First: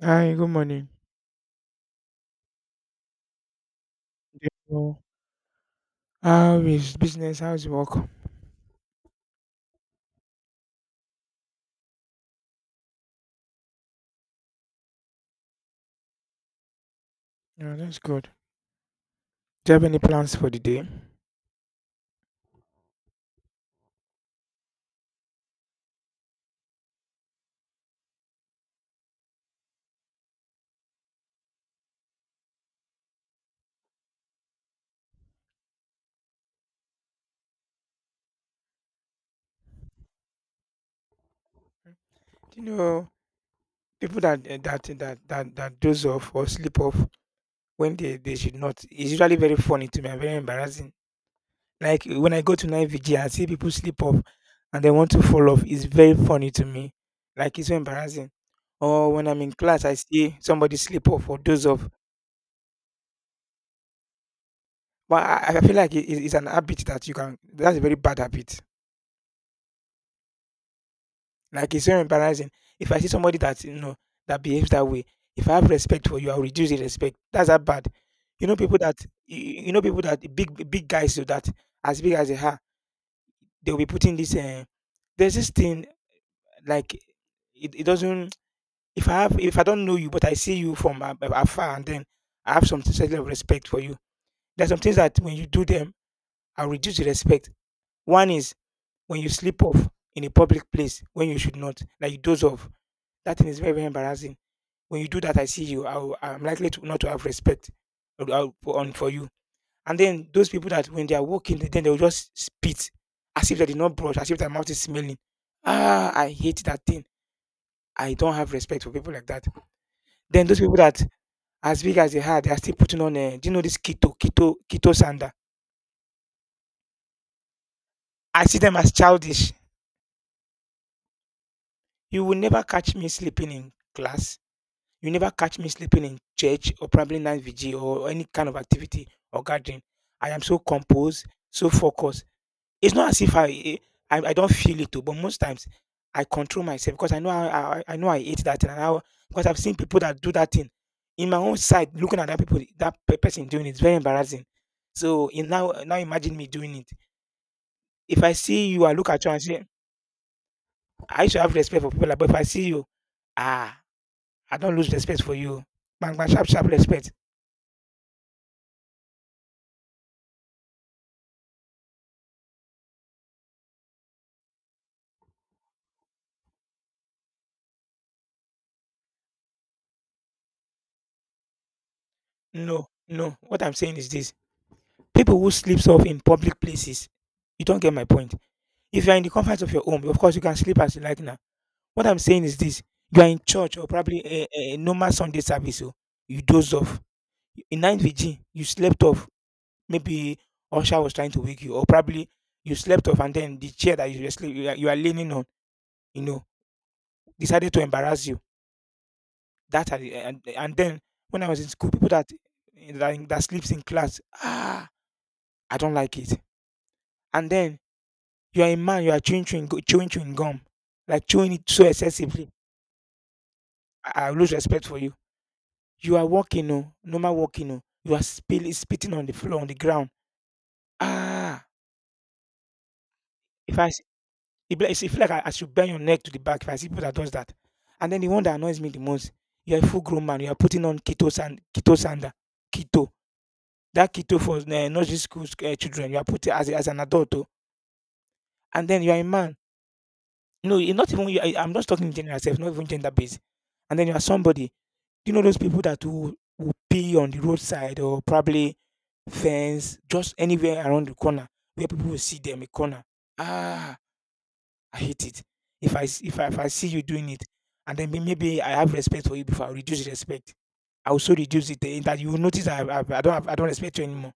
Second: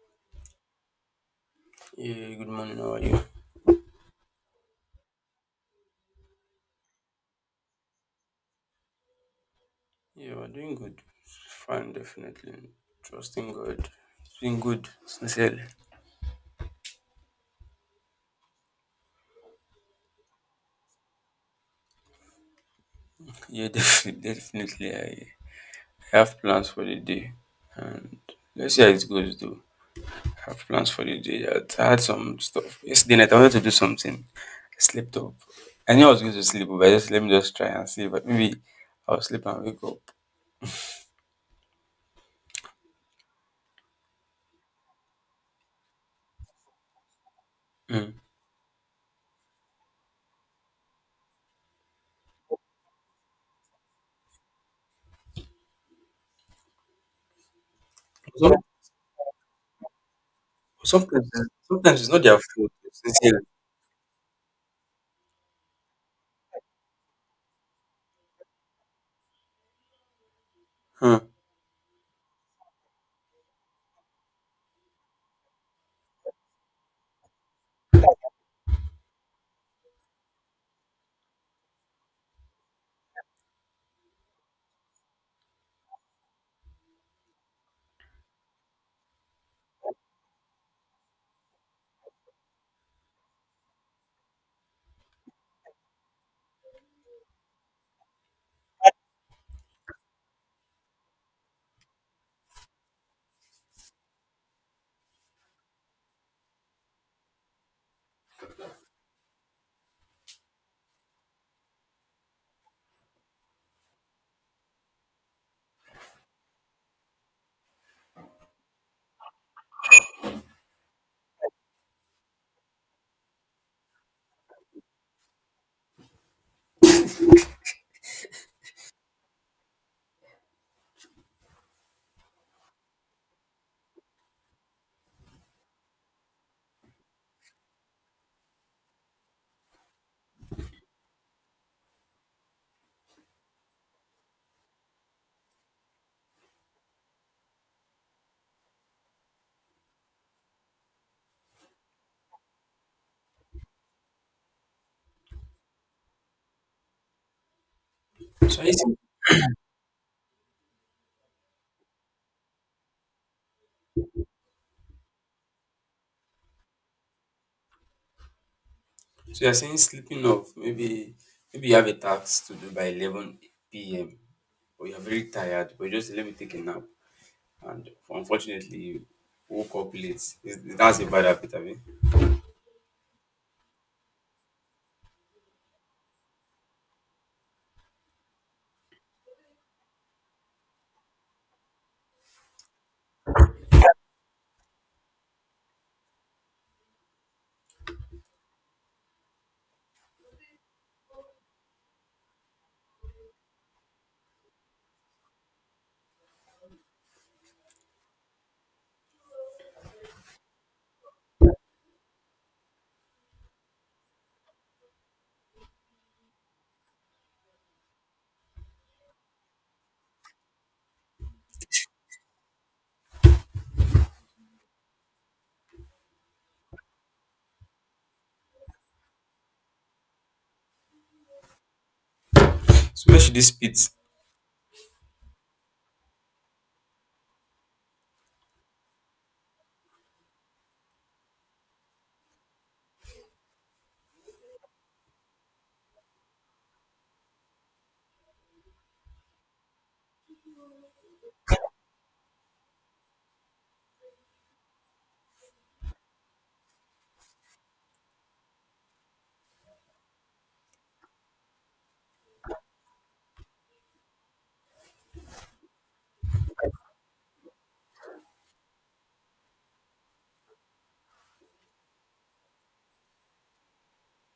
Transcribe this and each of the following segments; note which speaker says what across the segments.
Speaker 1: Hi, good morning.
Speaker 2: Yeah, good morning. How are you?
Speaker 1: Yeah, well. How is business? How is work?
Speaker 2: Yeah, we're doing good. Fine, definitely. Trusting God. It's been good, sincerely.
Speaker 1: Yeah, that's good. Do you have any plans for the day?
Speaker 2: Yeah, definitely. I have plans for the day. And let's see how it goes, though. I have plans for the day. I had some stuff. Yesterday night, I wanted to do something. I slept up. I knew I was going to sleep, but I just let me just try and see. But maybe I'll sleep and wake up.
Speaker 1: You know, People that that doze off or sleep off when
Speaker 2: Mm.
Speaker 1: they should not is usually very funny to me and very embarrassing. Like when I go to night vigil and see people sleep off and they want to fall off, it's very funny to me. Like it's so embarrassing. Or when I'm in class, I see somebody
Speaker 2: Some,
Speaker 1: sleep off or
Speaker 2: sometimes,
Speaker 1: doze off.
Speaker 2: sometimes it's not their fault, sincerely.
Speaker 1: But I feel like it's an habit that you can that's a very bad habit.
Speaker 2: Hmm.
Speaker 1: Like it's very embarrassing. If I see somebody that that behaves that way, if I have respect for you, I'll reduce the respect. That's that bad. You know people that know people that big big guys, so that as big as they are, they'll be putting this there's this thing like it doesn't. If I don't know you but I see you from afar, and then I have some certain level of respect for you. There's some things that when you do them, I'll reduce the respect. One is when you sleep off in a public place when you should not, like you doze off. That thing is very, very embarrassing. When you do that, I see you. I'm likely to not to have respect for you. And then those people that when they are walking, then they will just spit as if they did not brush, as if their mouth is smelling. Ah, I hate that thing. I don't have respect for people like that. Then those people that as big as they are still putting on. Do you know this keto sander? I see them as childish. You will never catch me sleeping in class. You never catch me sleeping in church or probably night vigil or any kind of activity or gathering. I am so composed, so focused. It's not as if I don't feel it too, but most times I control myself because I know I hate that thing, and how, because I've seen people that do that thing. In my own side, looking at that people, that person doing it, it's very embarrassing. So in now now imagine me doing it. If I
Speaker 2: So
Speaker 1: see
Speaker 2: I
Speaker 1: you, I look at you and say, I should have respect for people, like, but if I see you, ah, I don't lose respect for you. Bang bang sharp sharp respect.
Speaker 2: So you're saying sleeping off, maybe you have a task to do by 11 p.m. or you're very tired, but you just let me take a nap. And unfortunately, you woke up late. That's a bad habit, I mean.
Speaker 1: No, no. What I'm saying is this: people who sleeps off in public places. You don't get my point. If you're in the comfort of your home, of course you can sleep as you like now. What I'm saying is this: you are in church or probably a normal Sunday service, so you doze off. In 9VG, you slept off. Maybe Osha was trying to wake you, or probably you slept off, and then the chair that you were sleep, you are leaning on, you know, decided to embarrass you. And then when I was in school, people that that sleeps in class, ah, I don't like it. And then you are a man, you are chewing chewing, gu- chewing chewing gum, like chewing it so excessively. I lose respect for you. You are walking, no, normal walking, no. You are spitting on the floor, on the ground. Ah,
Speaker 2: So where should this fit?
Speaker 1: if I, s- it be like- it feel like I should bend your neck to the back if I see people that does that. And then the one that annoys me the most, you are a full grown man. You are putting on keto sander, keto. That keto for nursery school children. You are putting as as an adult, oh. And then you are a man. No, you're not even. I'm just talking general self, not even gender based. And then you are somebody. You know those people that will pee on the roadside or probably fence, just anywhere around the corner where people will see them, a corner. Ah, I hate it. If I s- if I see you doing it, and then maybe I have respect for you, before I reduce respect. I also reduce it, that you will notice I don't respect you anymore.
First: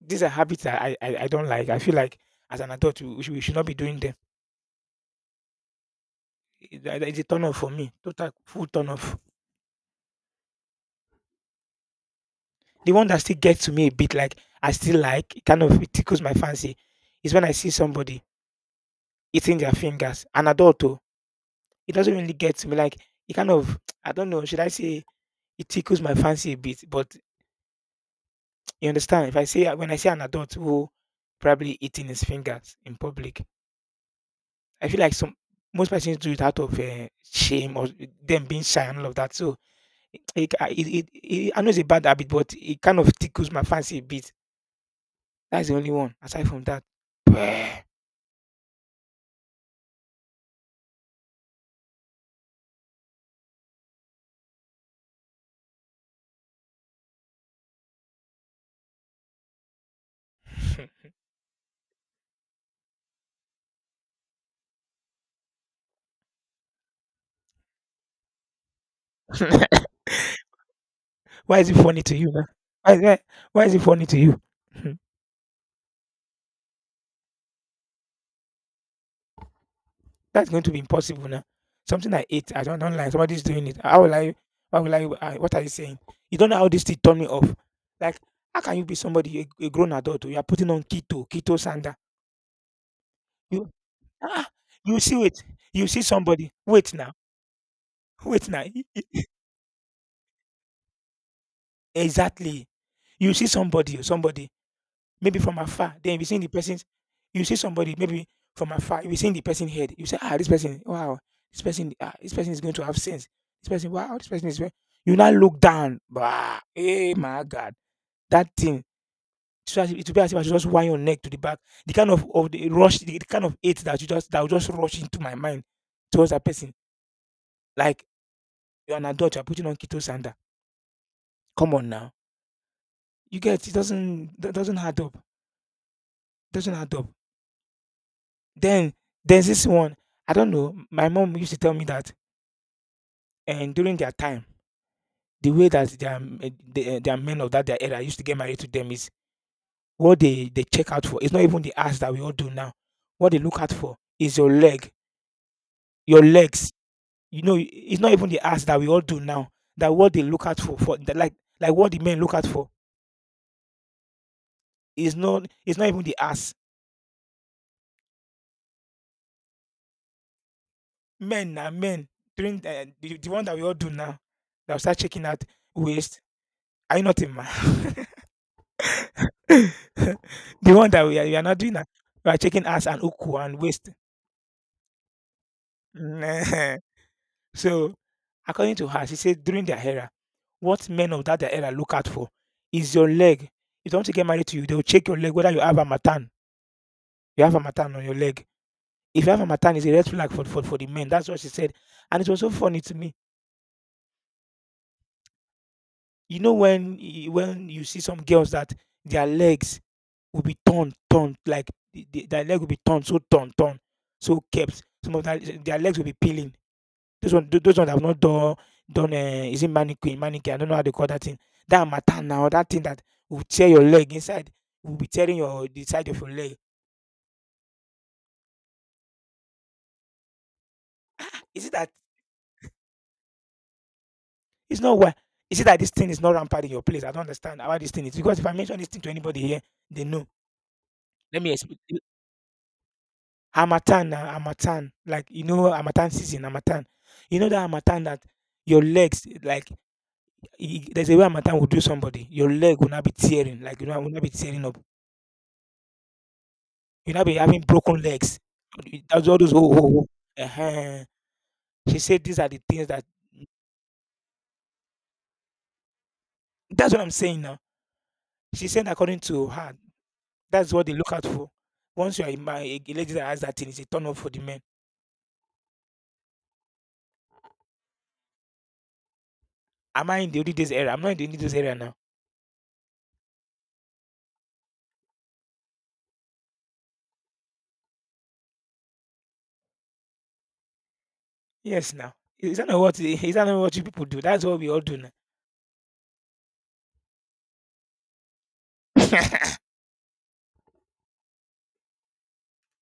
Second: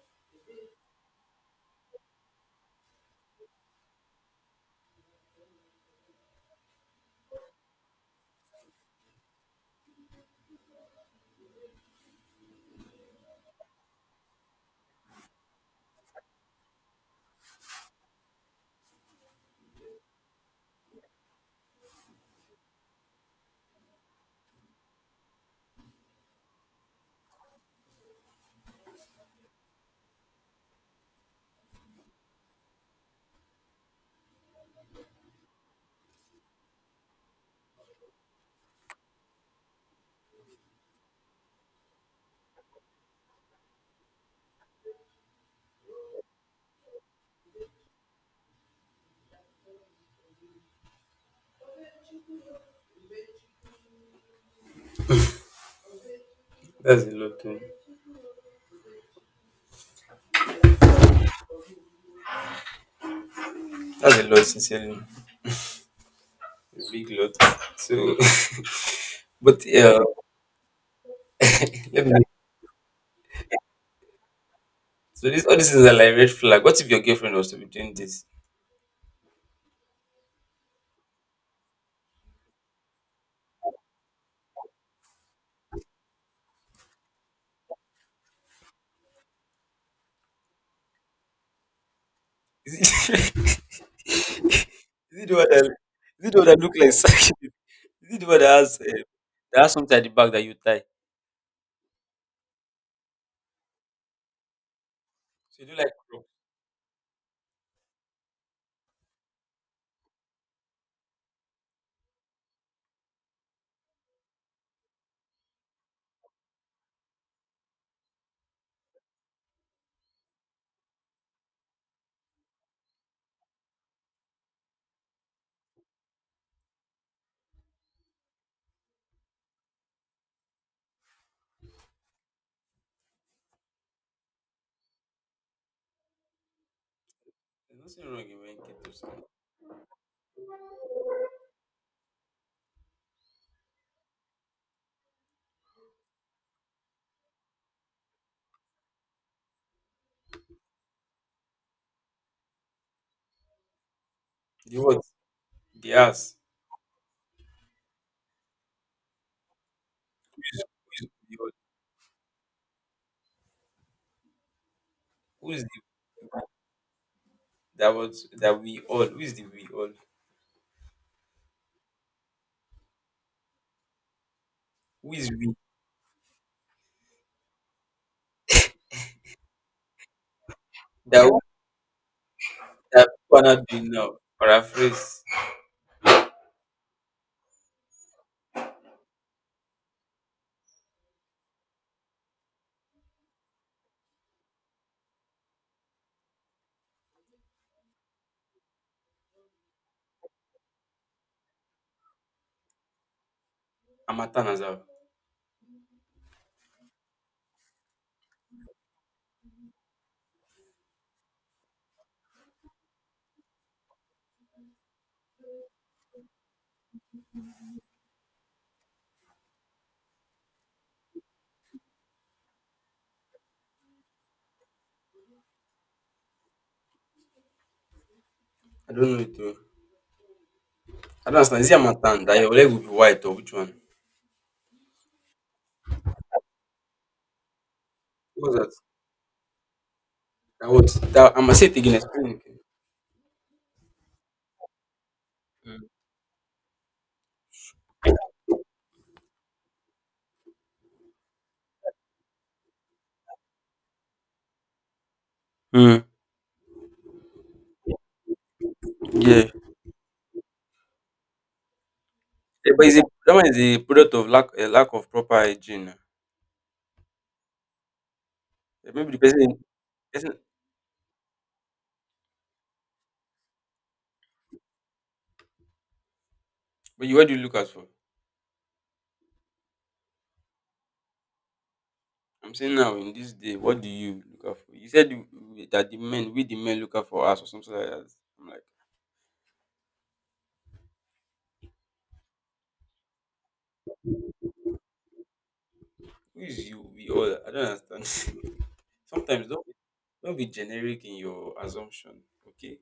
Speaker 1: These are habits that I don't like. I feel like as an adult we should not be doing them. It's a turn off for me. Total full turn off. The one that still gets to me a bit, like I still like it kind of, it tickles my fancy, is when I see somebody eating their fingers, an adult, oh. It doesn't really get to me, like it kind of, I don't know, should I say it tickles my fancy a bit, but you understand if I say, when I see an adult who probably eating his fingers in public, I feel like some most persons do it out of shame or them being shy and all of that. So I know it's a bad habit, but it kind of tickles my fancy a bit. That's the only one aside from that.
Speaker 2: That's a lot, oh. That's a lot, sincerely. A big lot. So, but
Speaker 1: Why is it funny
Speaker 2: let
Speaker 1: to
Speaker 2: me.
Speaker 1: you now? Why why why is it funny to you? Hmm,
Speaker 2: So this all these things are like red flag. What if your girlfriend was to be doing this?
Speaker 1: that's going to be impossible now. Something I ate, I don't like, somebody's doing it. How will I What are you saying? You don't know how this thing turn me off. Like, how can you be somebody, a grown adult, oh, you are putting on keto sander. You ah, you
Speaker 2: Is
Speaker 1: see
Speaker 2: it the
Speaker 1: it.
Speaker 2: one that,
Speaker 1: You see
Speaker 2: is it the one
Speaker 1: somebody,
Speaker 2: that look like
Speaker 1: wait now,
Speaker 2: sack? Is it the one that
Speaker 1: wait now.
Speaker 2: has, uh, that has something at the back that you tie?
Speaker 1: Exactly. You see somebody, oh, somebody maybe from
Speaker 2: So you do like
Speaker 1: afar. Then if
Speaker 2: crop.
Speaker 1: you see the person's, you see somebody maybe from afar. If you see the person's head, you say, ah, this person, wow, this person, ah, this person is going to have sense. This person, wow, this person is. You now look down, bah, hey my God, that thing. It will be as if I should just wind your neck to the back. The kind of the rush, the kind of hate that you just that will just rush into my mind towards that person. Like you're an adult, you're putting on keto sander. Come on now, you get it doesn't that doesn't add up. Doesn't add up.
Speaker 2: There's nothing wrong in wearing
Speaker 1: Then
Speaker 2: capes.
Speaker 1: there's this one, I don't know, my mom used to tell me that, and during their time, the way that their men of that their era used to get married to them is what they check out for. It's not even the ass that we all do now. What they look out for is your
Speaker 2: The
Speaker 1: leg,
Speaker 2: what? The
Speaker 1: your
Speaker 2: ass.
Speaker 1: legs. It's not even the ass that we all do now. That what they look out for,
Speaker 2: Who
Speaker 1: for
Speaker 2: is
Speaker 1: that, like
Speaker 2: the what?
Speaker 1: like what the men look out for is not
Speaker 2: Who is
Speaker 1: it's
Speaker 2: the
Speaker 1: not even the ass.
Speaker 2: that was that we all? Who is the we all?
Speaker 1: Men are men during the one that we all do now. They'll start
Speaker 2: Who
Speaker 1: checking
Speaker 2: is
Speaker 1: out
Speaker 2: we?
Speaker 1: waist. Are you not a man? The one that we
Speaker 2: That
Speaker 1: are we
Speaker 2: who-
Speaker 1: are not doing that. We are checking ass and
Speaker 2: that
Speaker 1: uku
Speaker 2: people are
Speaker 1: and
Speaker 2: not doing
Speaker 1: waist.
Speaker 2: now. Paraphrase.
Speaker 1: Nehen. So, according to her, she said during their era, what men of that their era look out for is your leg. If they want to get married to you, they will check your leg whether you have a matan. You have a matan on your leg. If you have a matan, it's a red flag for the men. That's what she said. And it was so funny to me.
Speaker 2: Amatan as well.
Speaker 1: You know when when you see some girls that their legs will be torn, torn, like their leg will be torn, so torn, torn, so kept. Some of their legs will be peeling. Those ones have not done, done. Uh, is it mannequin? I don't know how they call that thing. That matter now, that thing that will tear your leg inside, will be tearing your the side of your leg.
Speaker 2: I don't know it, oh. I don't understand.
Speaker 1: Is
Speaker 2: Is
Speaker 1: it
Speaker 2: it
Speaker 1: that?
Speaker 2: Amatan that your leg will be white or which one?
Speaker 1: It's not why. Is it that this thing is not rampant in your place? I don't understand how this thing is, because if
Speaker 2: What
Speaker 1: I mention
Speaker 2: was
Speaker 1: this thing to anybody here, they know.
Speaker 2: that? That what? That I'm
Speaker 1: Let me
Speaker 2: gonna say it
Speaker 1: explain.
Speaker 2: again. Explain it.
Speaker 1: Hamatan, na, Hamatan, like
Speaker 2: Again.
Speaker 1: Hamatan season, Hamatan. You know that Hamatan that your legs there's a way harmattan will do somebody. Your leg will not be tearing, like will not be tearing up.
Speaker 2: Mm.
Speaker 1: You'll not be having broken legs.
Speaker 2: Mm.
Speaker 1: That's all
Speaker 2: Yeah.
Speaker 1: those. Oh, oh. uh She said these are the
Speaker 2: Yeah, but
Speaker 1: things
Speaker 2: it's a
Speaker 1: that.
Speaker 2: that one is a product of lack a lack of proper hygiene.
Speaker 1: That's what I'm saying now. She said,
Speaker 2: Maybe the
Speaker 1: according to
Speaker 2: person
Speaker 1: her,
Speaker 2: person
Speaker 1: that's what they look out for. Once you are in my a lady that has that thing, it's a turn off for the men.
Speaker 2: but you what do you look out for?
Speaker 1: Am I in the olden days era? I'm not in the olden days era now.
Speaker 2: I'm saying now in this day, what do you look out for? You said that the men we the men look out for us or something like that. I'm like,
Speaker 1: Yes, now. Is that not what? Is that not what you people do? That's what we all do now.
Speaker 2: who is you? We all, I don't understand. Sometimes don't be generic in your assumption. Okay.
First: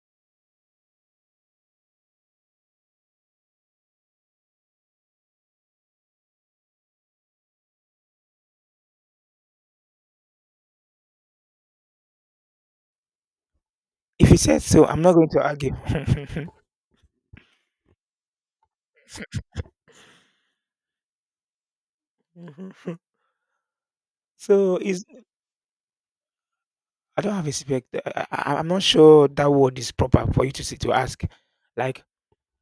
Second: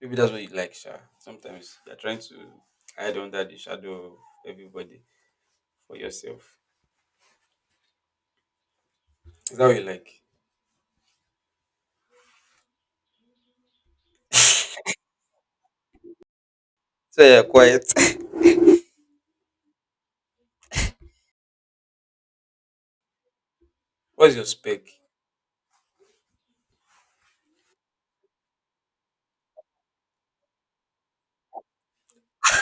Speaker 2: Maybe that's what you like, Sha. Sometimes you're trying to hide under the shadow of everybody for yourself. Is that what you like?
Speaker 1: If you said so, I'm not going to argue.
Speaker 2: So you're quiet. What's your
Speaker 1: so
Speaker 2: spec?
Speaker 1: it's I don't have a spec. I'm not sure that word is proper for you to say to ask. Like,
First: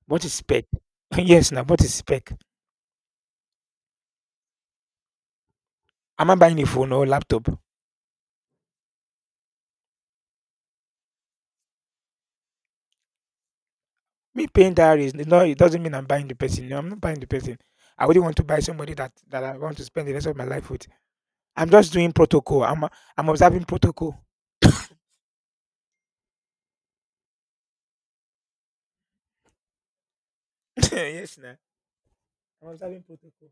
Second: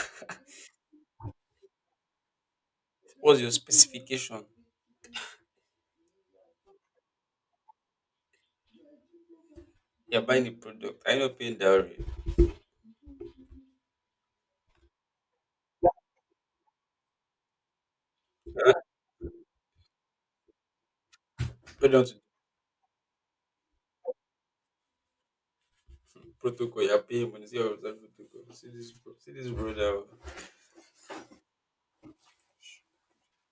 Speaker 1: what is spec? Yes, now, what is spec?
Speaker 2: What's your specification?
Speaker 1: Am I buying a phone or laptop?
Speaker 2: You're buying the product. Are you not paying dowry?
Speaker 1: Me paying that is no. It doesn't mean I'm buying the person. No, I'm not buying the person. I wouldn't want to buy
Speaker 2: You're not
Speaker 1: somebody that I want to spend the rest of my life with. I'm
Speaker 2: paying
Speaker 1: just
Speaker 2: down
Speaker 1: doing
Speaker 2: to the
Speaker 1: protocol. I'm observing protocol.
Speaker 2: protocol. You're paying money. See, your reserve protocol. See this, see this brother.
Speaker 1: Yes, now, I'm observing protocol.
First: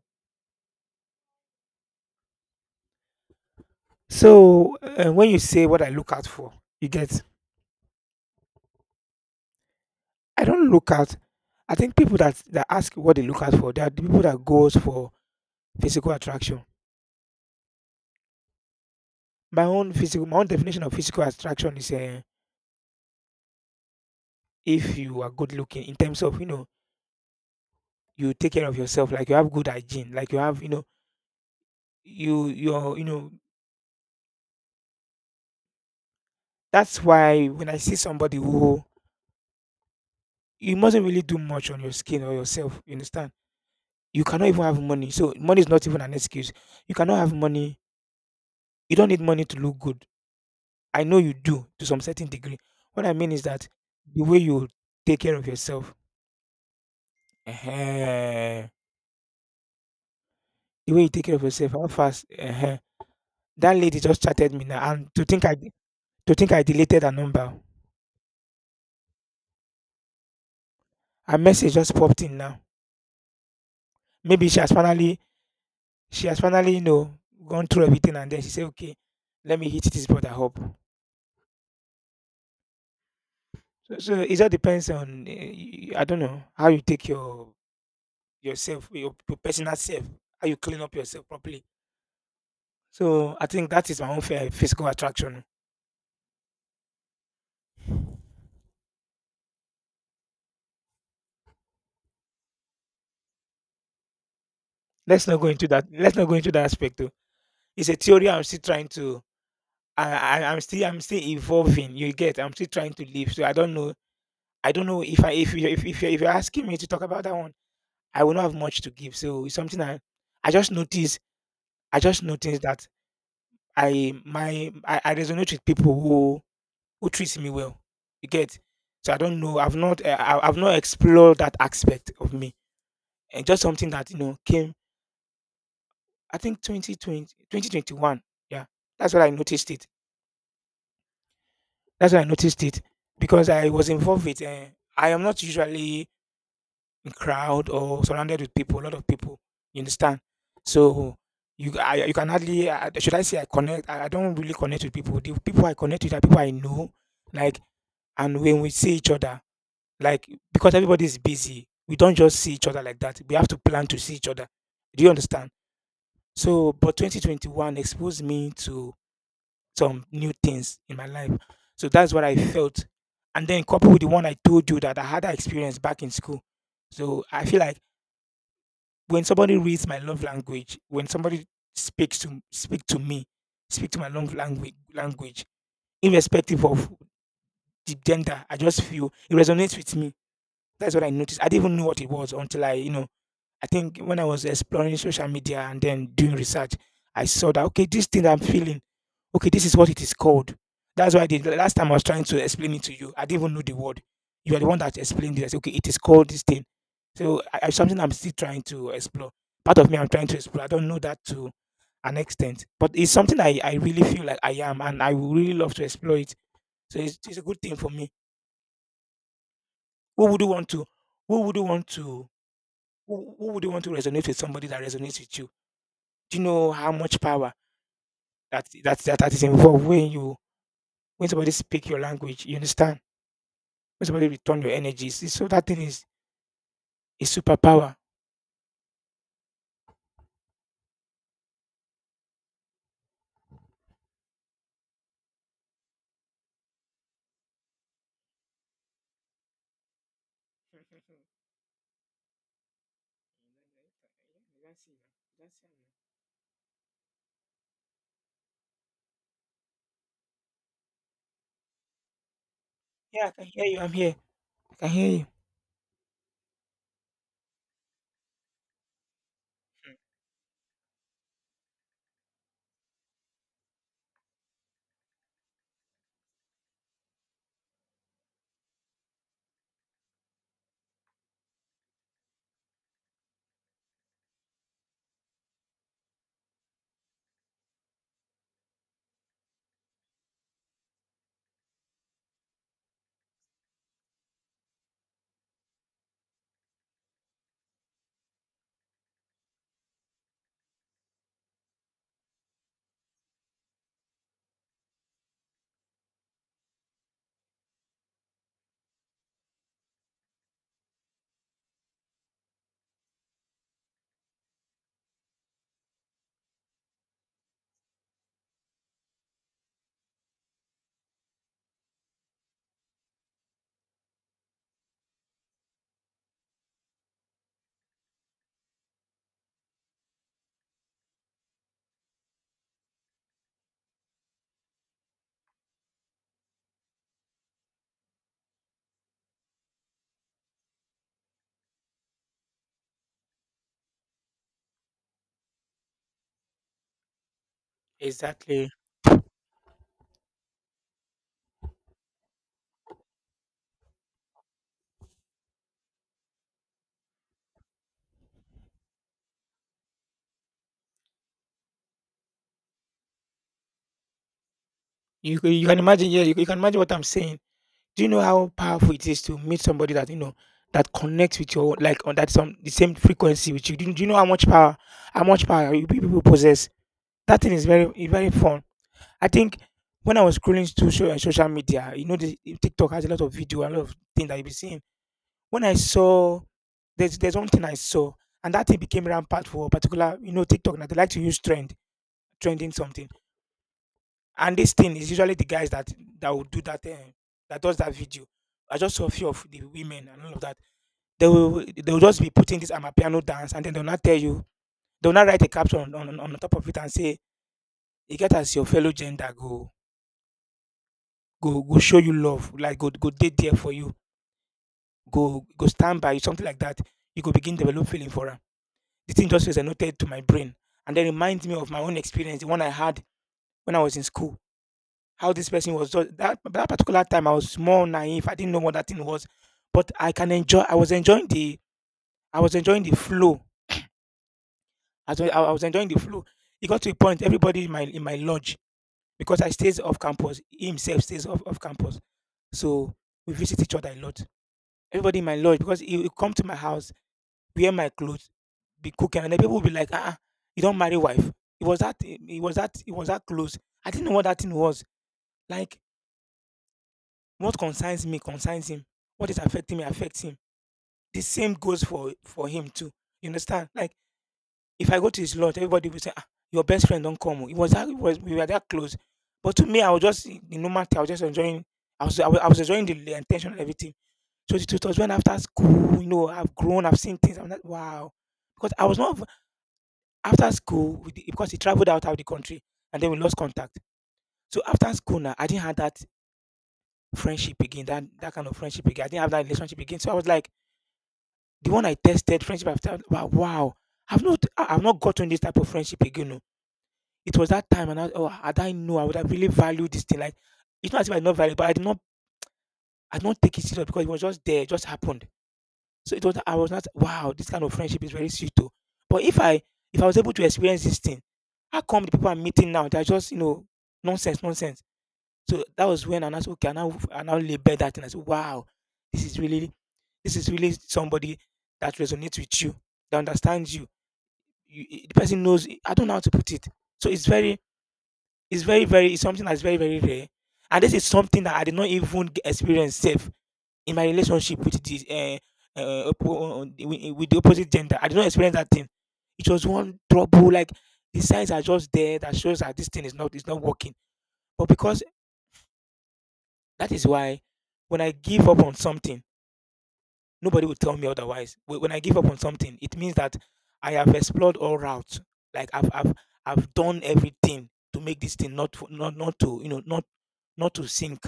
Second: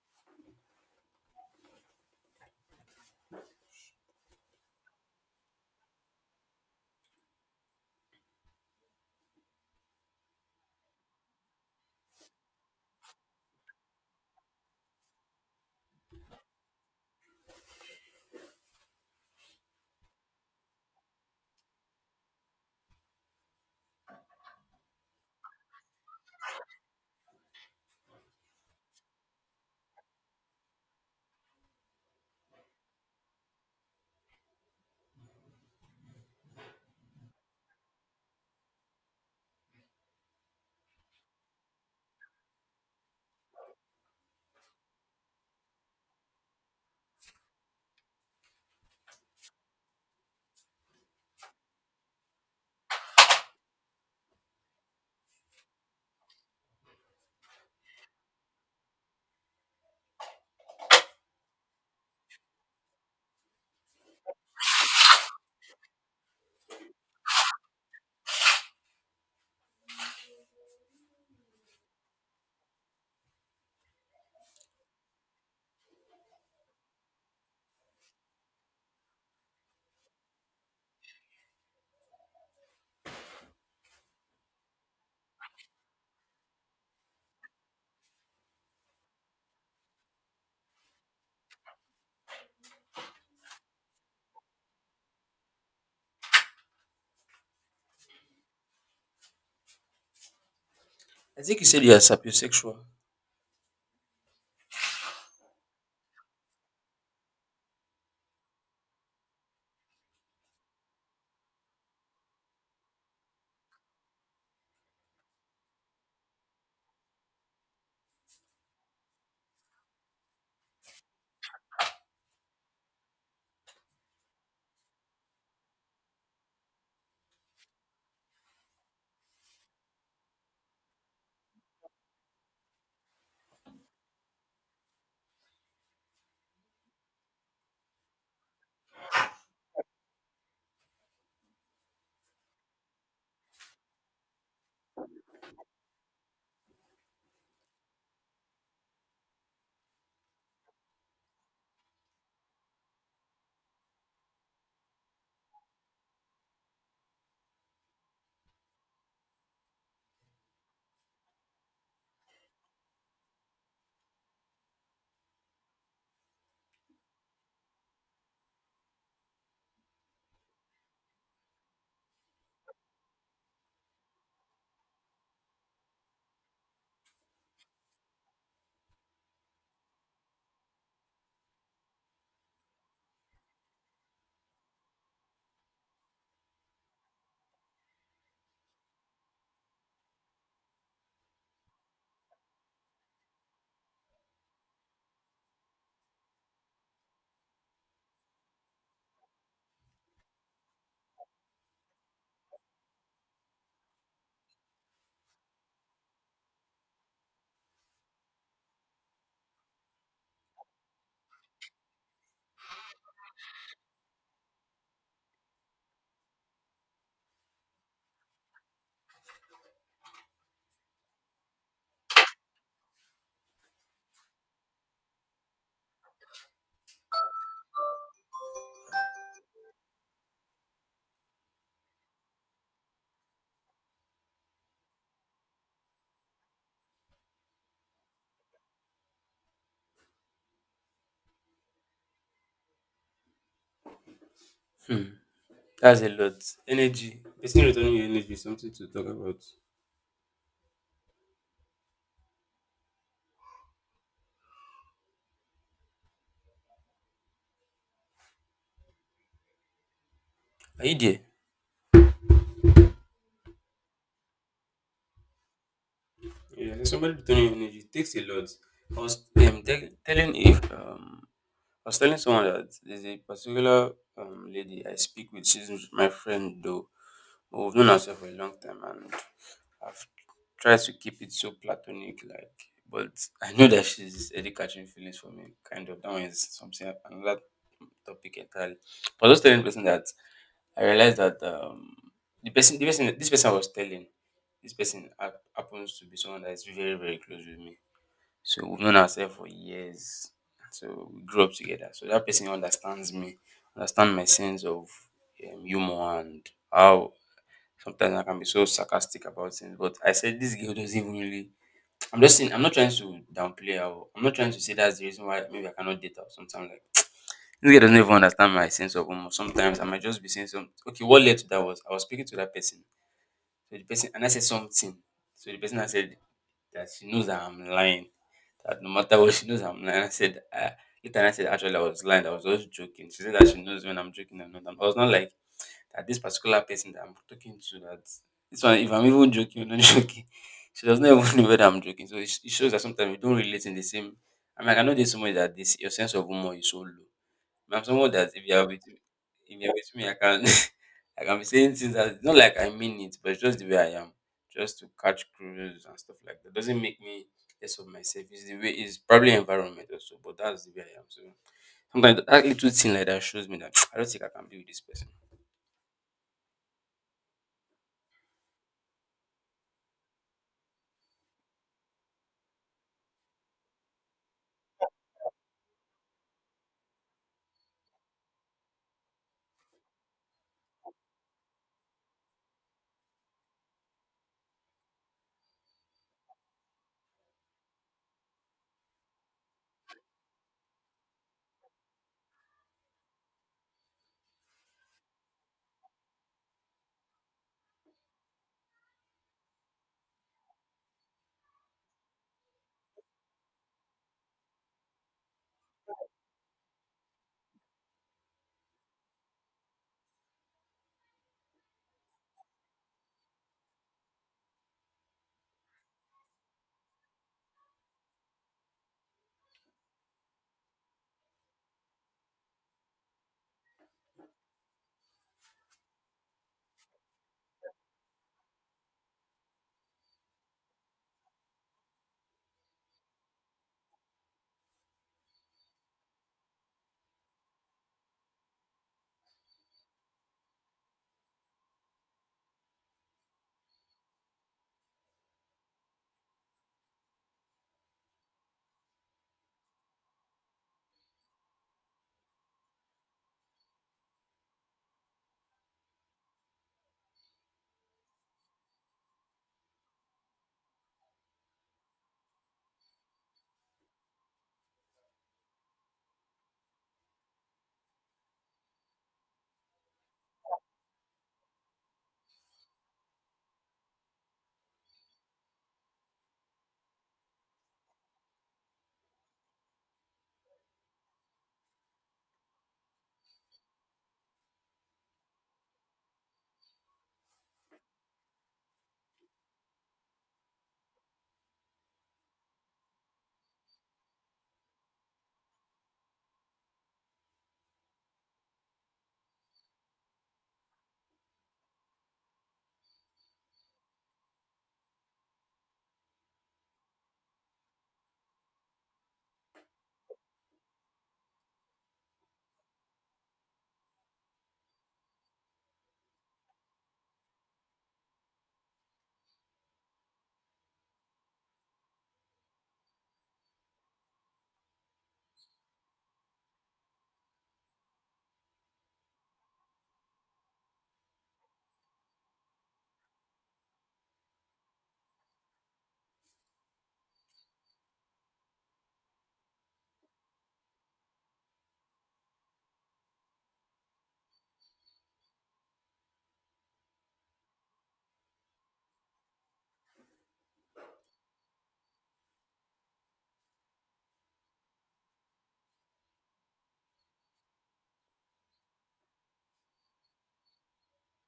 Speaker 1: So when you say what I look out for, you get. I don't look out. I think people that ask what they look out for, they are the people that goes for physical attraction. My own definition of physical attraction is if you are good looking in terms of, you take care of yourself, like you have good hygiene, like you have, you know you you're you know that's why when I see somebody who, you mustn't really do much on your skin or yourself, you understand? You cannot even have money, so money is not even an excuse. You cannot have money. You don't need money to look good. I know you do to some certain degree. What I mean is that the way you take care of yourself. Ehen. The way you take care of yourself, how fast that lady just chatted me now, and to think I deleted her number. Her message just popped in now. Maybe she has finally, gone through everything, and then she said, "Okay, let me hit this brother up." So it all depends on I don't know how you take your yourself, your personal self, how you clean up yourself properly. So I think that is my own fair physical attraction.
Speaker 2: I think you said you are sapiosexual.
Speaker 1: Let's not go into that. Let's not go into that aspect though. It's a theory I'm still trying to I'm still evolving, you get? I'm still trying to live, so I don't know if I if you if you're asking me to talk about that one, I will not have much to give. So it's something I just noticed I just noticed that I resonate with people who treats me well, you get? So I don't know, I've not I've not explored that aspect of me. And just something that, came, I think twenty one. Yeah. That's what I noticed it. That's why I noticed it because I was involved with. I am not usually in crowd or surrounded with people, a lot of people. You understand? So you can hardly, should I say I connect? I don't really connect with people. The people I connect with are people I know, like, and when we see each other, like, because everybody is busy, we don't just see each other like that. We have to plan to see each other. Do you understand? So, but 2021 exposed me to some new things in my life. So that's what I felt. And then coupled with the one I told you that I had that experience back in school. So I feel like when somebody reads my love language, when somebody speak to me, speak to my love language, irrespective of the gender, I just feel it resonates with me. That's what I noticed. I didn't even know what it was until I, I think when I was exploring social media and then doing research, I saw that, okay, this thing I'm feeling, okay, this is what it is called. That's why the last time I was trying to explain it to you, I didn't even know the word. You are the one that explained it. I said, okay, it is called this thing. So something I'm still trying to explore. Part of me I'm trying to explore. I don't know that to an extent, but it's something I really feel like I am, and I would really love to explore it. So it's a good thing for me. Who would you want to? Who would you want to? Who would you want to resonate with? Somebody that resonates with you. Do you know how much power that is involved when you, when somebody speak your language? You understand? When somebody return your energy, see, so that thing is a superpower.
Speaker 2: Hmm. That's a lot. Energy. Person returning your energy is something to talk about. Are you there?
Speaker 1: Yeah, I can hear you. I'm here. I can hear you.
Speaker 2: Yeah, somebody returning your energy takes a lot. I was te- telling if I was telling someone that there's a particular lady I speak with. She's my friend, though. But we've known ourselves for a long time, and I've tried to keep it so platonic, like. But I know that she's already catching feelings for me. Kind of that one is something another topic entirely. But I was telling the person that I realized that this person I was telling, this person happens to be someone that is very, very close with me. So we've known ourselves for years. So we grew up together. So that person understands me, understand my sense of humor, and how sometimes I can be so sarcastic about things. But I said this girl doesn't even really. I'm just saying. I'm not trying to downplay her, I'm not trying to say that's the reason why maybe I cannot date her or something like. This girl doesn't even understand my sense of humor. Sometimes I might just be saying something. Okay, what led to that was I was speaking to that person. So the person and I said something. So the person, I said that she knows that I'm lying, that no matter what she knows I'm lying. I said later I said actually I was lying, I was just joking. She said that she knows when I'm joking and not. And I was not like that this particular person that I'm talking to, that this one, if I'm even joking or not joking, she does not even know whether I'm joking. So it shows that sometimes we don't relate in the same. I mean, I know this somebody that this your sense of humor is so low. I'm someone that if you're
Speaker 1: Exactly.
Speaker 2: with me, if you're with me, I can I can be saying things that it's not like I mean it, but it's just the way I am, just to catch cruise and stuff like that. Doesn't make me less of myself. It's the way, it's probably environment also, but that's the way I am. So sometimes that little thing like that shows me that I don't think I can be with this person.
Speaker 1: You can imagine. Yeah, you can imagine what I'm saying. Do you know how powerful it is to meet somebody that you know that connects with your, like, on that some the same frequency with you? Do you know how much power you people possess? That thing is very it's very fun. I think when I was scrolling through social media, you know, the TikTok has a lot of video, a lot of things that you be seeing. When I saw, there's one thing I saw, and that thing became rampant for a particular, you know, TikTok. Now they like to use trending something, and this thing is usually the guys that will do that, that does that video. I just saw a few of the women and all of that. They will just be putting this amapiano dance, and then they'll not tell you. They'll not write a caption on top of it and say, "You get as your fellow gender, go show you love, like go date there for you, go stand by you, something like that." You go begin develop feeling for her. The thing just feels annotated to my brain and then reminds me of my own experience, the one I had when I was in school. How this person was just that particular time I was more naive. I didn't know what that thing was. But I was enjoying the flow. I was enjoying the flow. It got to a point everybody in my lodge, because I stays off campus. He himself stays off campus. So we visit each other a lot. Everybody in my lodge, because he would come to my house, wear my clothes, be cooking, and then people will be like, "Ah, ah, you don't marry wife." It was that. It was that. It was that close. I didn't know what that thing was. Like, what concerns me concerns him. What is affecting me affects him. The same goes for him too. You understand? Like, if I go to his lodge, everybody will say, "Ah, your best friend don't come." Oh." It was that. It was we were that close. But to me, I was just the normal thing, I was just enjoying. I was enjoying the intention and everything. So it was when after school, you know, I've grown, I've seen things. I'm like, wow, because I was not. After school, we di because he traveled out of the country and then we lost contact. So after school now, I didn't have that friendship again, that kind of friendship again. I didn't have that relationship again. So I was like, the one I tested friendship after, wow, wow. I've not gotten this type of friendship again. Oh. It was that time, and I, oh, had I know, I would have really valued this thing. Like, it's not as if I did not value, but I did not take it serious because it was just there, it just happened. So it was, I was not, wow, this kind of friendship is very sweet too. But if I was able to experience this thing, how come the people I'm meeting now they're just, you know, nonsense, nonsense. So that was when I now said, okay, I now label that and I said, wow, this is really this is really somebody that resonates with you, that understands you. The person knows, I don't know how to put it. So it's something that's very, very rare. And this is something that I did not even experience safe in my relationship with the with the opposite gender. I did not experience that thing. It was one trouble. Like the signs are just there that shows that this thing is not working. But because that is why when I give up on something, nobody will tell me otherwise. When I give up on something, it means that I have explored all routes. Like I've done everything to make this thing not to not to sink.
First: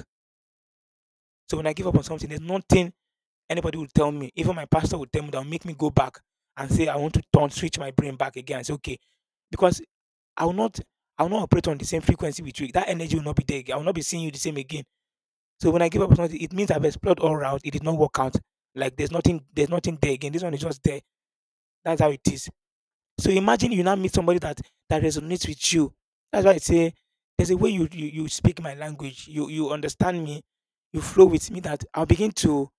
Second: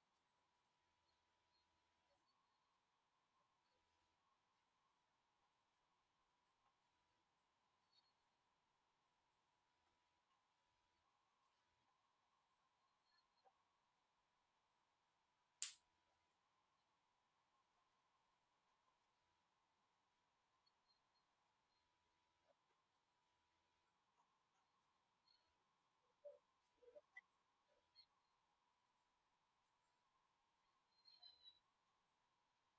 Speaker 1: So when I give up on something, there's nothing. Anybody would tell me, even my pastor would tell me, that would make me go back and say, I want to turn, switch my brain back again. I say, okay. Because I will not I will not operate on the same frequency with you. That energy will not be there again. I will not be seeing you the same again. So when I give up something, it means I've explored all round. It did not work out. Like there's nothing there again. This one is just there. That's how it is. So imagine you now meet somebody that resonates with you. That's why I say there's a way you speak my language. You understand me. You flow with me. That I'll begin to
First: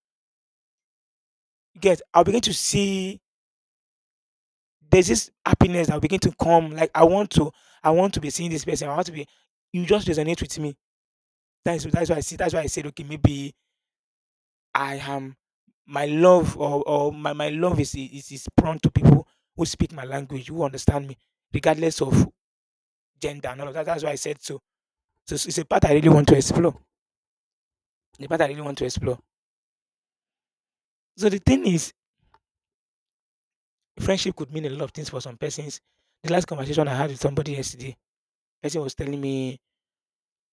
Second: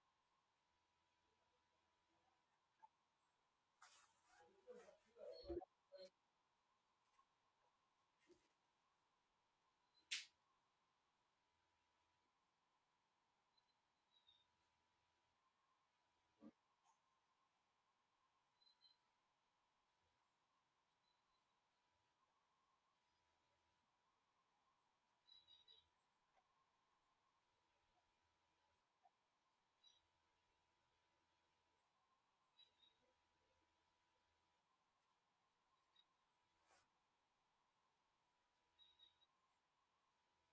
Speaker 1: get. I'll begin to see there's this happiness that will begin to come. Like I want to be seeing this person. I want to be. You just resonate with me. That's why I see. That's why I said, okay, maybe I am my love, or my love is prone to people who speak my language, who understand me, regardless of gender and all of that. That's why I said so. So it's a part I really want to explore. The part I really want to explore. So the thing is, friendship could mean a lot of things for some persons. The last conversation I had with somebody yesterday, person was telling me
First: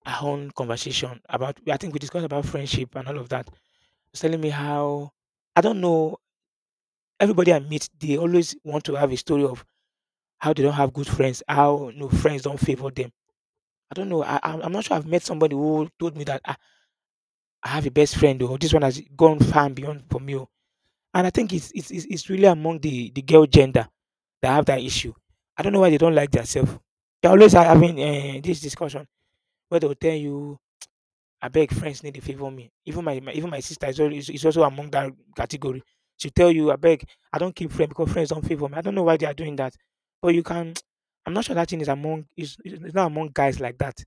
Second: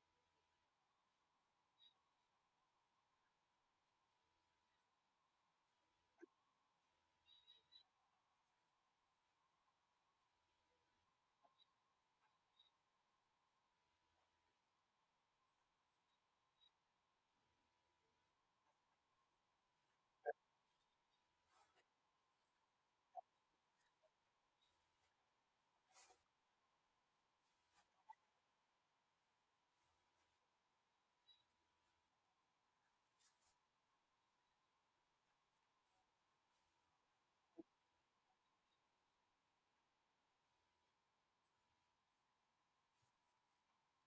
Speaker 1: our own conversation about, I think, we discussed about friendship and all of that. She's telling me how, I don't know, everybody I meet, they always want to have a story of how they don't have good friends, how no friends don't favor them. I don't know. I'm not sure. I've met somebody who told me that I have a best friend or this one has gone far and beyond for me. Oh." And I think it's really among the girl gender that have that issue. I don't know why they don't like themselves. They always are having this discussion where they'll tell you, I beg, friends need to favor me. Even my sister is also among that category. She tell you, I beg, I don't keep friends because friends don't favor me. I don't know why they are doing that. But you can I'm not sure that thing is not among guys like that.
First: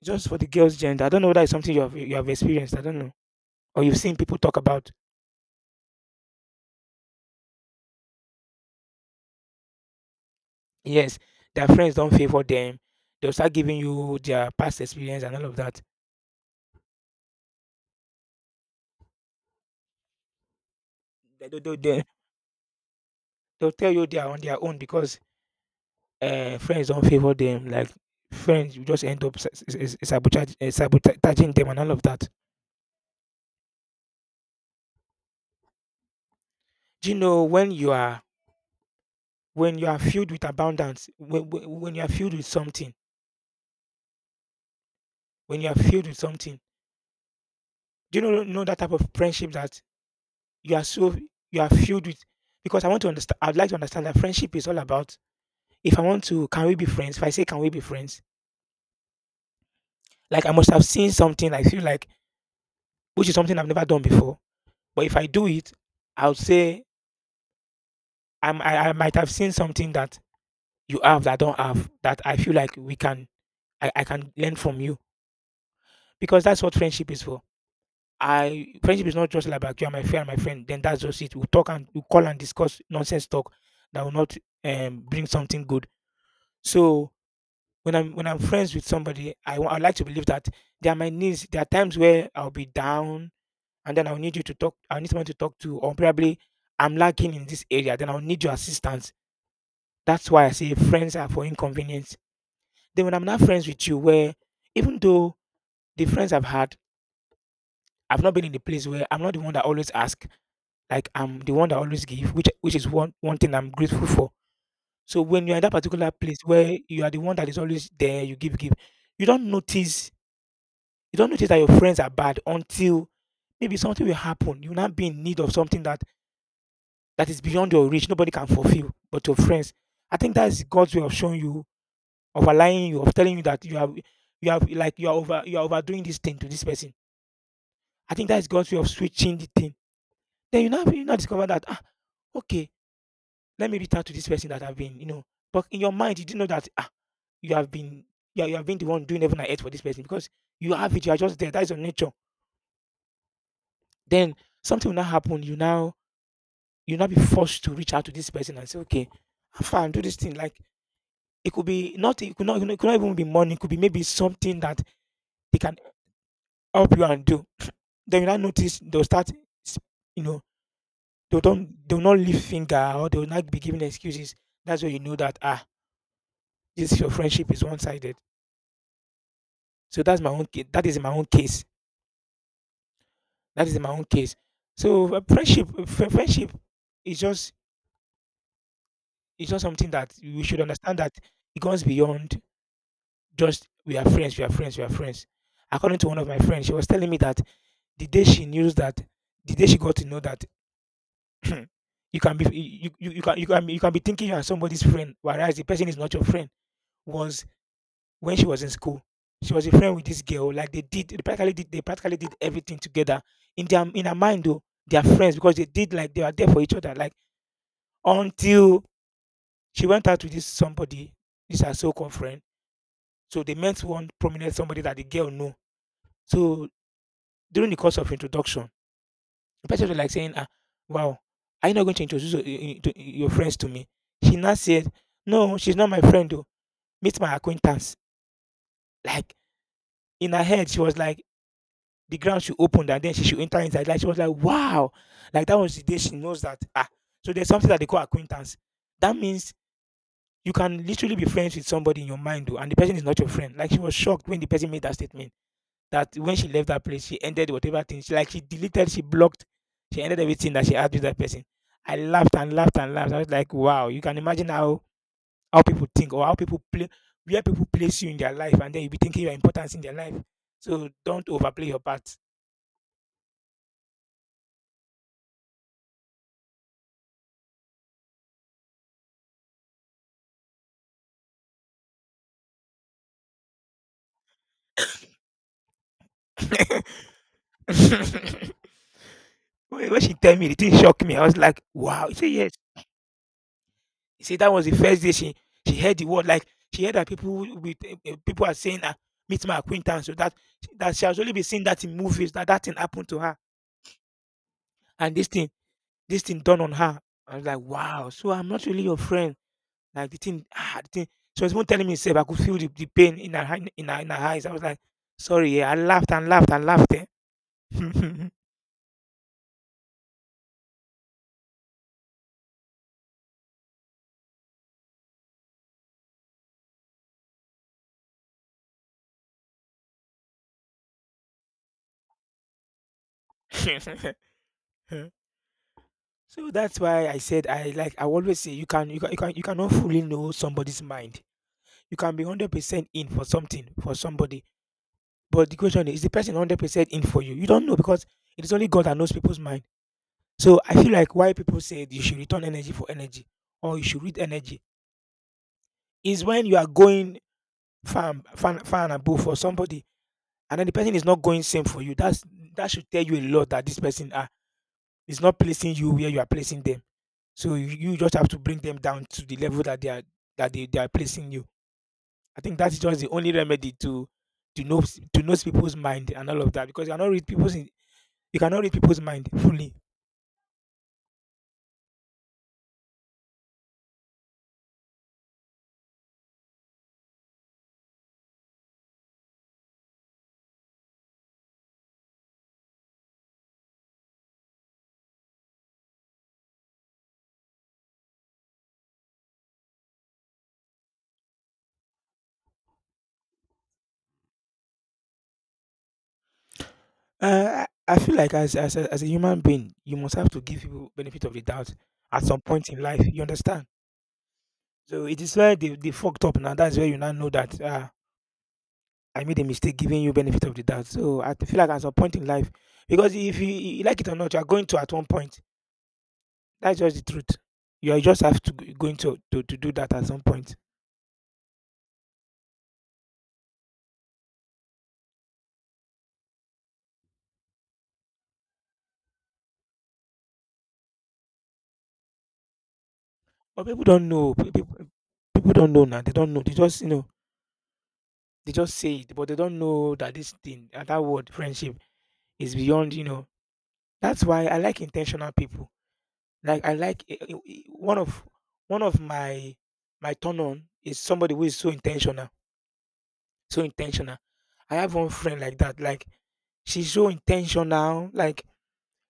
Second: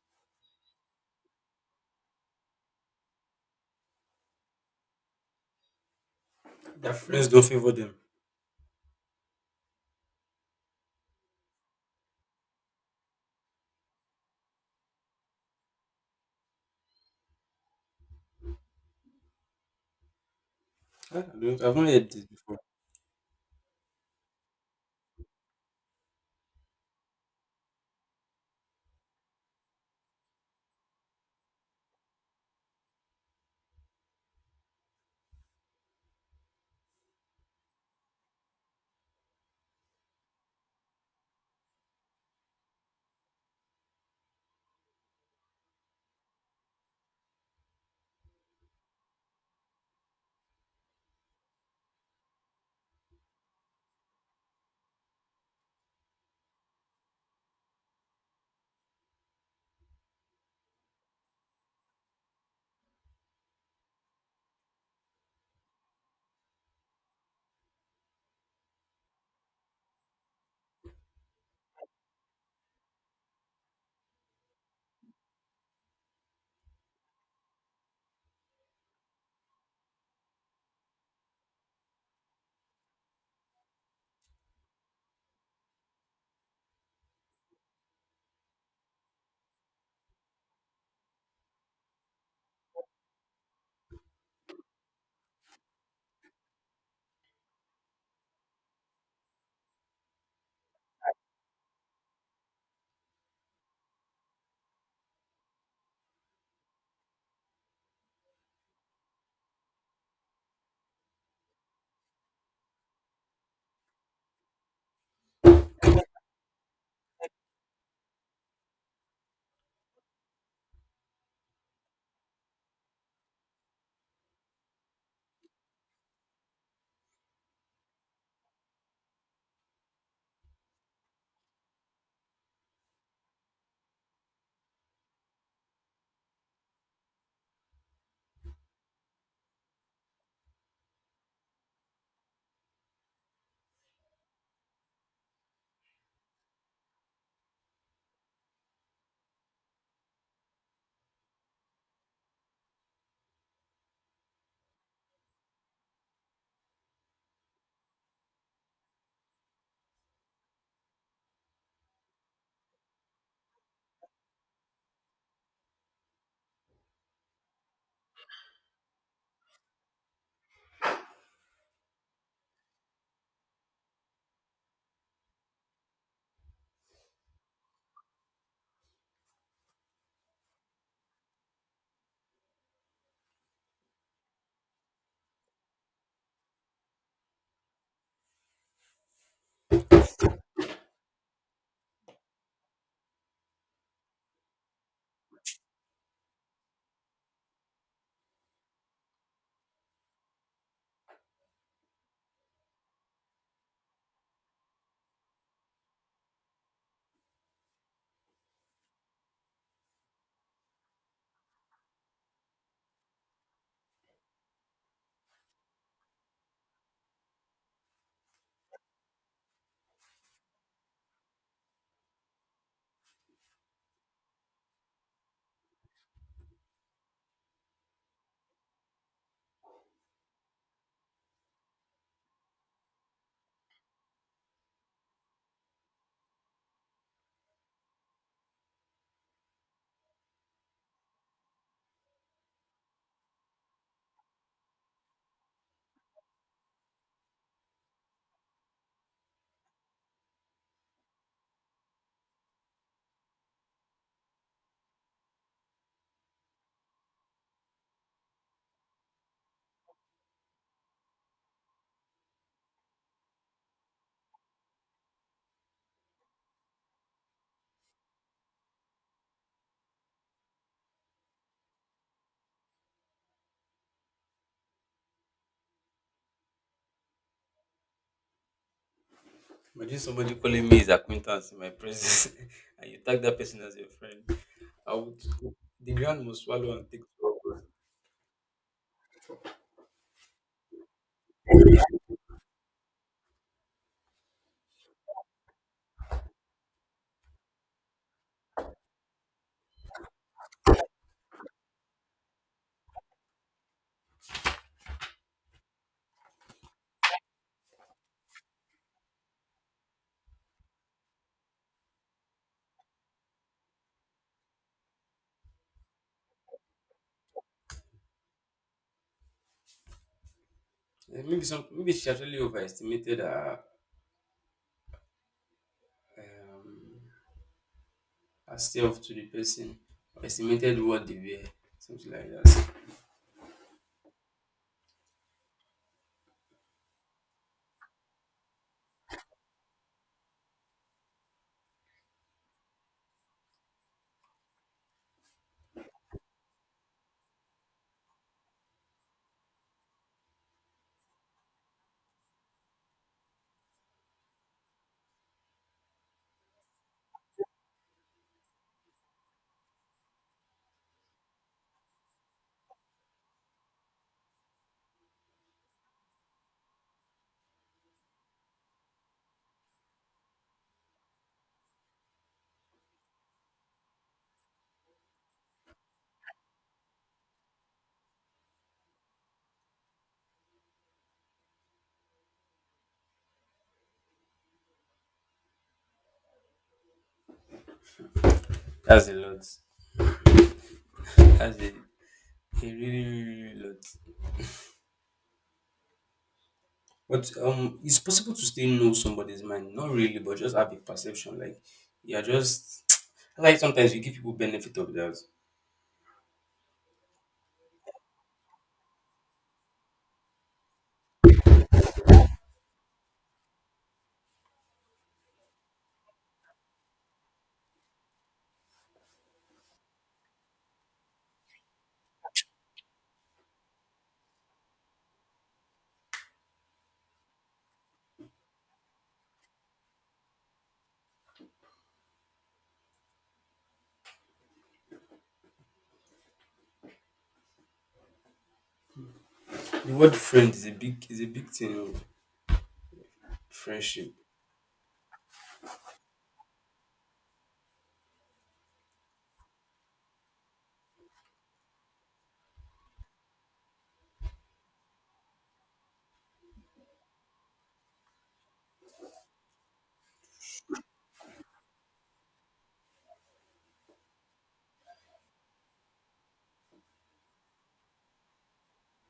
Speaker 1: Just for the girls' gender. I don't know whether it's something you have experienced. I don't know. Or you've seen people talk about.
Speaker 2: Their friends don't favor them.
Speaker 1: Yes, their friends don't favor them. They'll start giving you their past experience and all of that.
Speaker 2: Ah,
Speaker 1: They, they,
Speaker 2: I've
Speaker 1: they,
Speaker 2: not
Speaker 1: they-
Speaker 2: heard this before.
Speaker 1: they'll tell you they are on their own because friends not favour them, like friends you just end up sabotaging them and all of that. Do you know when you are filled with abundance, when you are filled with something, do you know that type of friendship that you are so, you are filled with, because I'd like to understand that friendship is all about, if I want to, can we be friends, if I say, can we be friends like I must have seen something, I feel like, which is something I've never done before, but if I do it, I'll say, I might have seen something that you have that I don't have, that I feel like we can, I can learn from you, because that's what friendship is for. I friendship is not just like, "Like, you are my friend, my friend." Then that's just it. We will talk and we will call and discuss nonsense talk that will not bring something good. So when I'm friends with somebody, I like to believe that there are my needs. There are times where I'll be down, and then I'll need you to talk. I need someone to talk to, or probably I'm lacking in this area. Then I'll need your assistance. That's why I say friends are for inconvenience. Then when I'm not friends with you, where even though the friends I've had, I've not been in the place where I'm not the one that always ask, like I'm the one that always give, which is one thing I'm grateful for. So when you're in that particular place where you are the one that is always there, you give, give, you don't notice, you don't notice that your friends are bad until maybe something will happen. You will not be in need of something that is beyond your reach. Nobody can fulfill, but your friends. I think that is God's way of showing you, of allowing you, of telling you that you have, like you are overdoing this thing to this person. I think that is God's way of switching the thing. Then you now discover that okay, let me reach out to this person that I've been. But in your mind, you didn't know that you have been you have been the one doing heaven and earth for this person, because you have it. You are just there. That is your nature. Then something will now happen. You now be forced to reach out to this person and say, okay, I'm fine. Do this thing, like. It could be not. It could not. It could not even be money. It could be maybe something that they can help you and do. Then you now notice they'll start, you know, they'll not lift finger, or they'll not be giving excuses. That's when you know that this your friendship is one sided. So that's my own case. That is in my own case. That is in my own case. So friendship, is just something that we should understand, that it goes beyond just we are friends, we are friends, we are friends. According to one of my friends, she was telling me that the day she knew that the day she got to know that you can be thinking you are somebody's friend, whereas the person is not your friend, was when she was in school. She was a friend with this girl. Like they did, they practically did, they practically did everything together. In her mind, though, they are friends because they did, like they were there for each other. Like until she went out with this somebody, this her so-called friend. So they met one prominent somebody that the girl knew. So during the course of introduction, the person was like saying, "Ah, wow, are you not going to introduce your friends to me?" She now said, "No, she's not my friend. Though, meet my acquaintance." Like, in her head, she was like the ground she opened and then she should enter inside. Like she was like, wow. Like that was the day she knows that ah. So there's something that they call acquaintance. That means you can literally be friends with somebody in your mind, though, and the person is not your friend. Like she was shocked when the person made that statement. That when she left that place, she ended whatever thing. She, like, she deleted, she blocked, she ended everything that she had with that person. I laughed and laughed and laughed. I was like, wow, you can imagine how people think, or how people play, where people place you in their life and then you be thinking your importance in their life. So don't overplay your part.
Speaker 2: Imagine somebody calling me his acquaintance in my presence, and you tag that person as your friend. I would the ground must swallow and take.
Speaker 1: When she tell me, the thing shocked me. I was like, "Wow!" He said, "Yes." He said that was the first day she heard the word. Like she heard that people with eh, eh, people are saying, "Meet my acquaintance." So that she has only been seeing that in movies. That thing happened to her, and this thing done on her. I was like, "Wow!" So I'm not really your friend. Like the thing. She was even telling me, "Seb, I could feel the pain in her hand- in her eyes." I was like, "Sorry." Yeah, I laughed and laughed and laughed. Eh.
Speaker 2: Maybe some maybe she actually overestimated um, herself to the person, or estimated what they were, something like that.
Speaker 1: So that's why I said I like I always say you cannot fully know somebody's mind. You can be 100% in for something for somebody, but the question is the person 100% in for you? You don't know because it is only God that knows people's mind. So I feel like why people say you should return energy for energy or you should read energy is when you are going far and above for somebody, and then the person is not going same for you. That should tell you a lot that this person ah is not placing you where you are placing them. So you just have to bring them down to the level that they are that they are placing you. I think that's just the only remedy to know to know people's mind and all of that because you cannot read people's mind fully.
Speaker 2: That's a lot. That's a really, really really lot. But it's possible to still know somebody's mind, not really, but just have a perception. Like you're just like sometimes you give people benefit of doubt.
Speaker 1: Uh, I I feel like as a human being, you must have to give people benefit of the doubt at some point in life. You understand? So it is where they fucked up now. That's where you now know that I made a mistake giving you benefit of the doubt. So I feel like at some point in life, because if you like it or not, you are going to at one point. That's just the truth. You just have to going to do that at some point.
Speaker 2: The word friend is a big thing, oh.
Speaker 1: But people don't
Speaker 2: Friendship.
Speaker 1: know. People don't know now. They don't know. They just say it, but they don't know that this thing that word friendship is beyond. You know. That's why I like intentional people. Like I like one of my turn on is somebody who is so intentional, so intentional. I have one friend like that. Like she's so intentional. Like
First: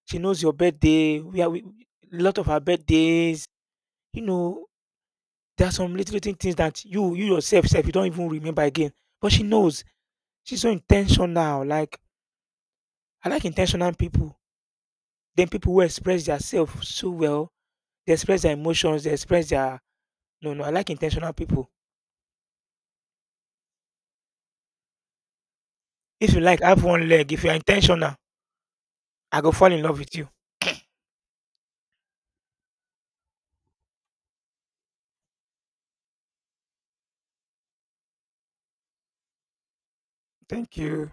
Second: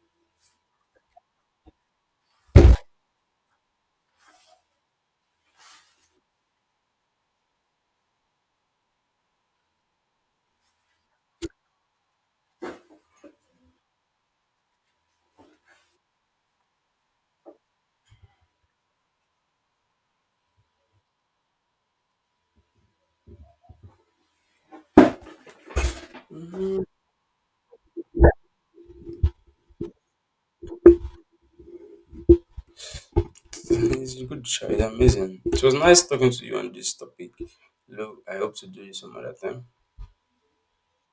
Speaker 1: she knows your birthday. We are a lot of her birthdays. You know, there are some little, little things that you yourself self you don't even remember again. But she knows. She's so intentional. Like I like intentional people. Then people who express themselves so well. They express their emotions. They express their no no. I like intentional people. If you like, have one leg. If you are intentional, I go fall in love with you.
Speaker 2: It's a good try. It's amazing. It was nice talking to you on this topic. Look, I hope to do this some other time.
Speaker 1: Thank you.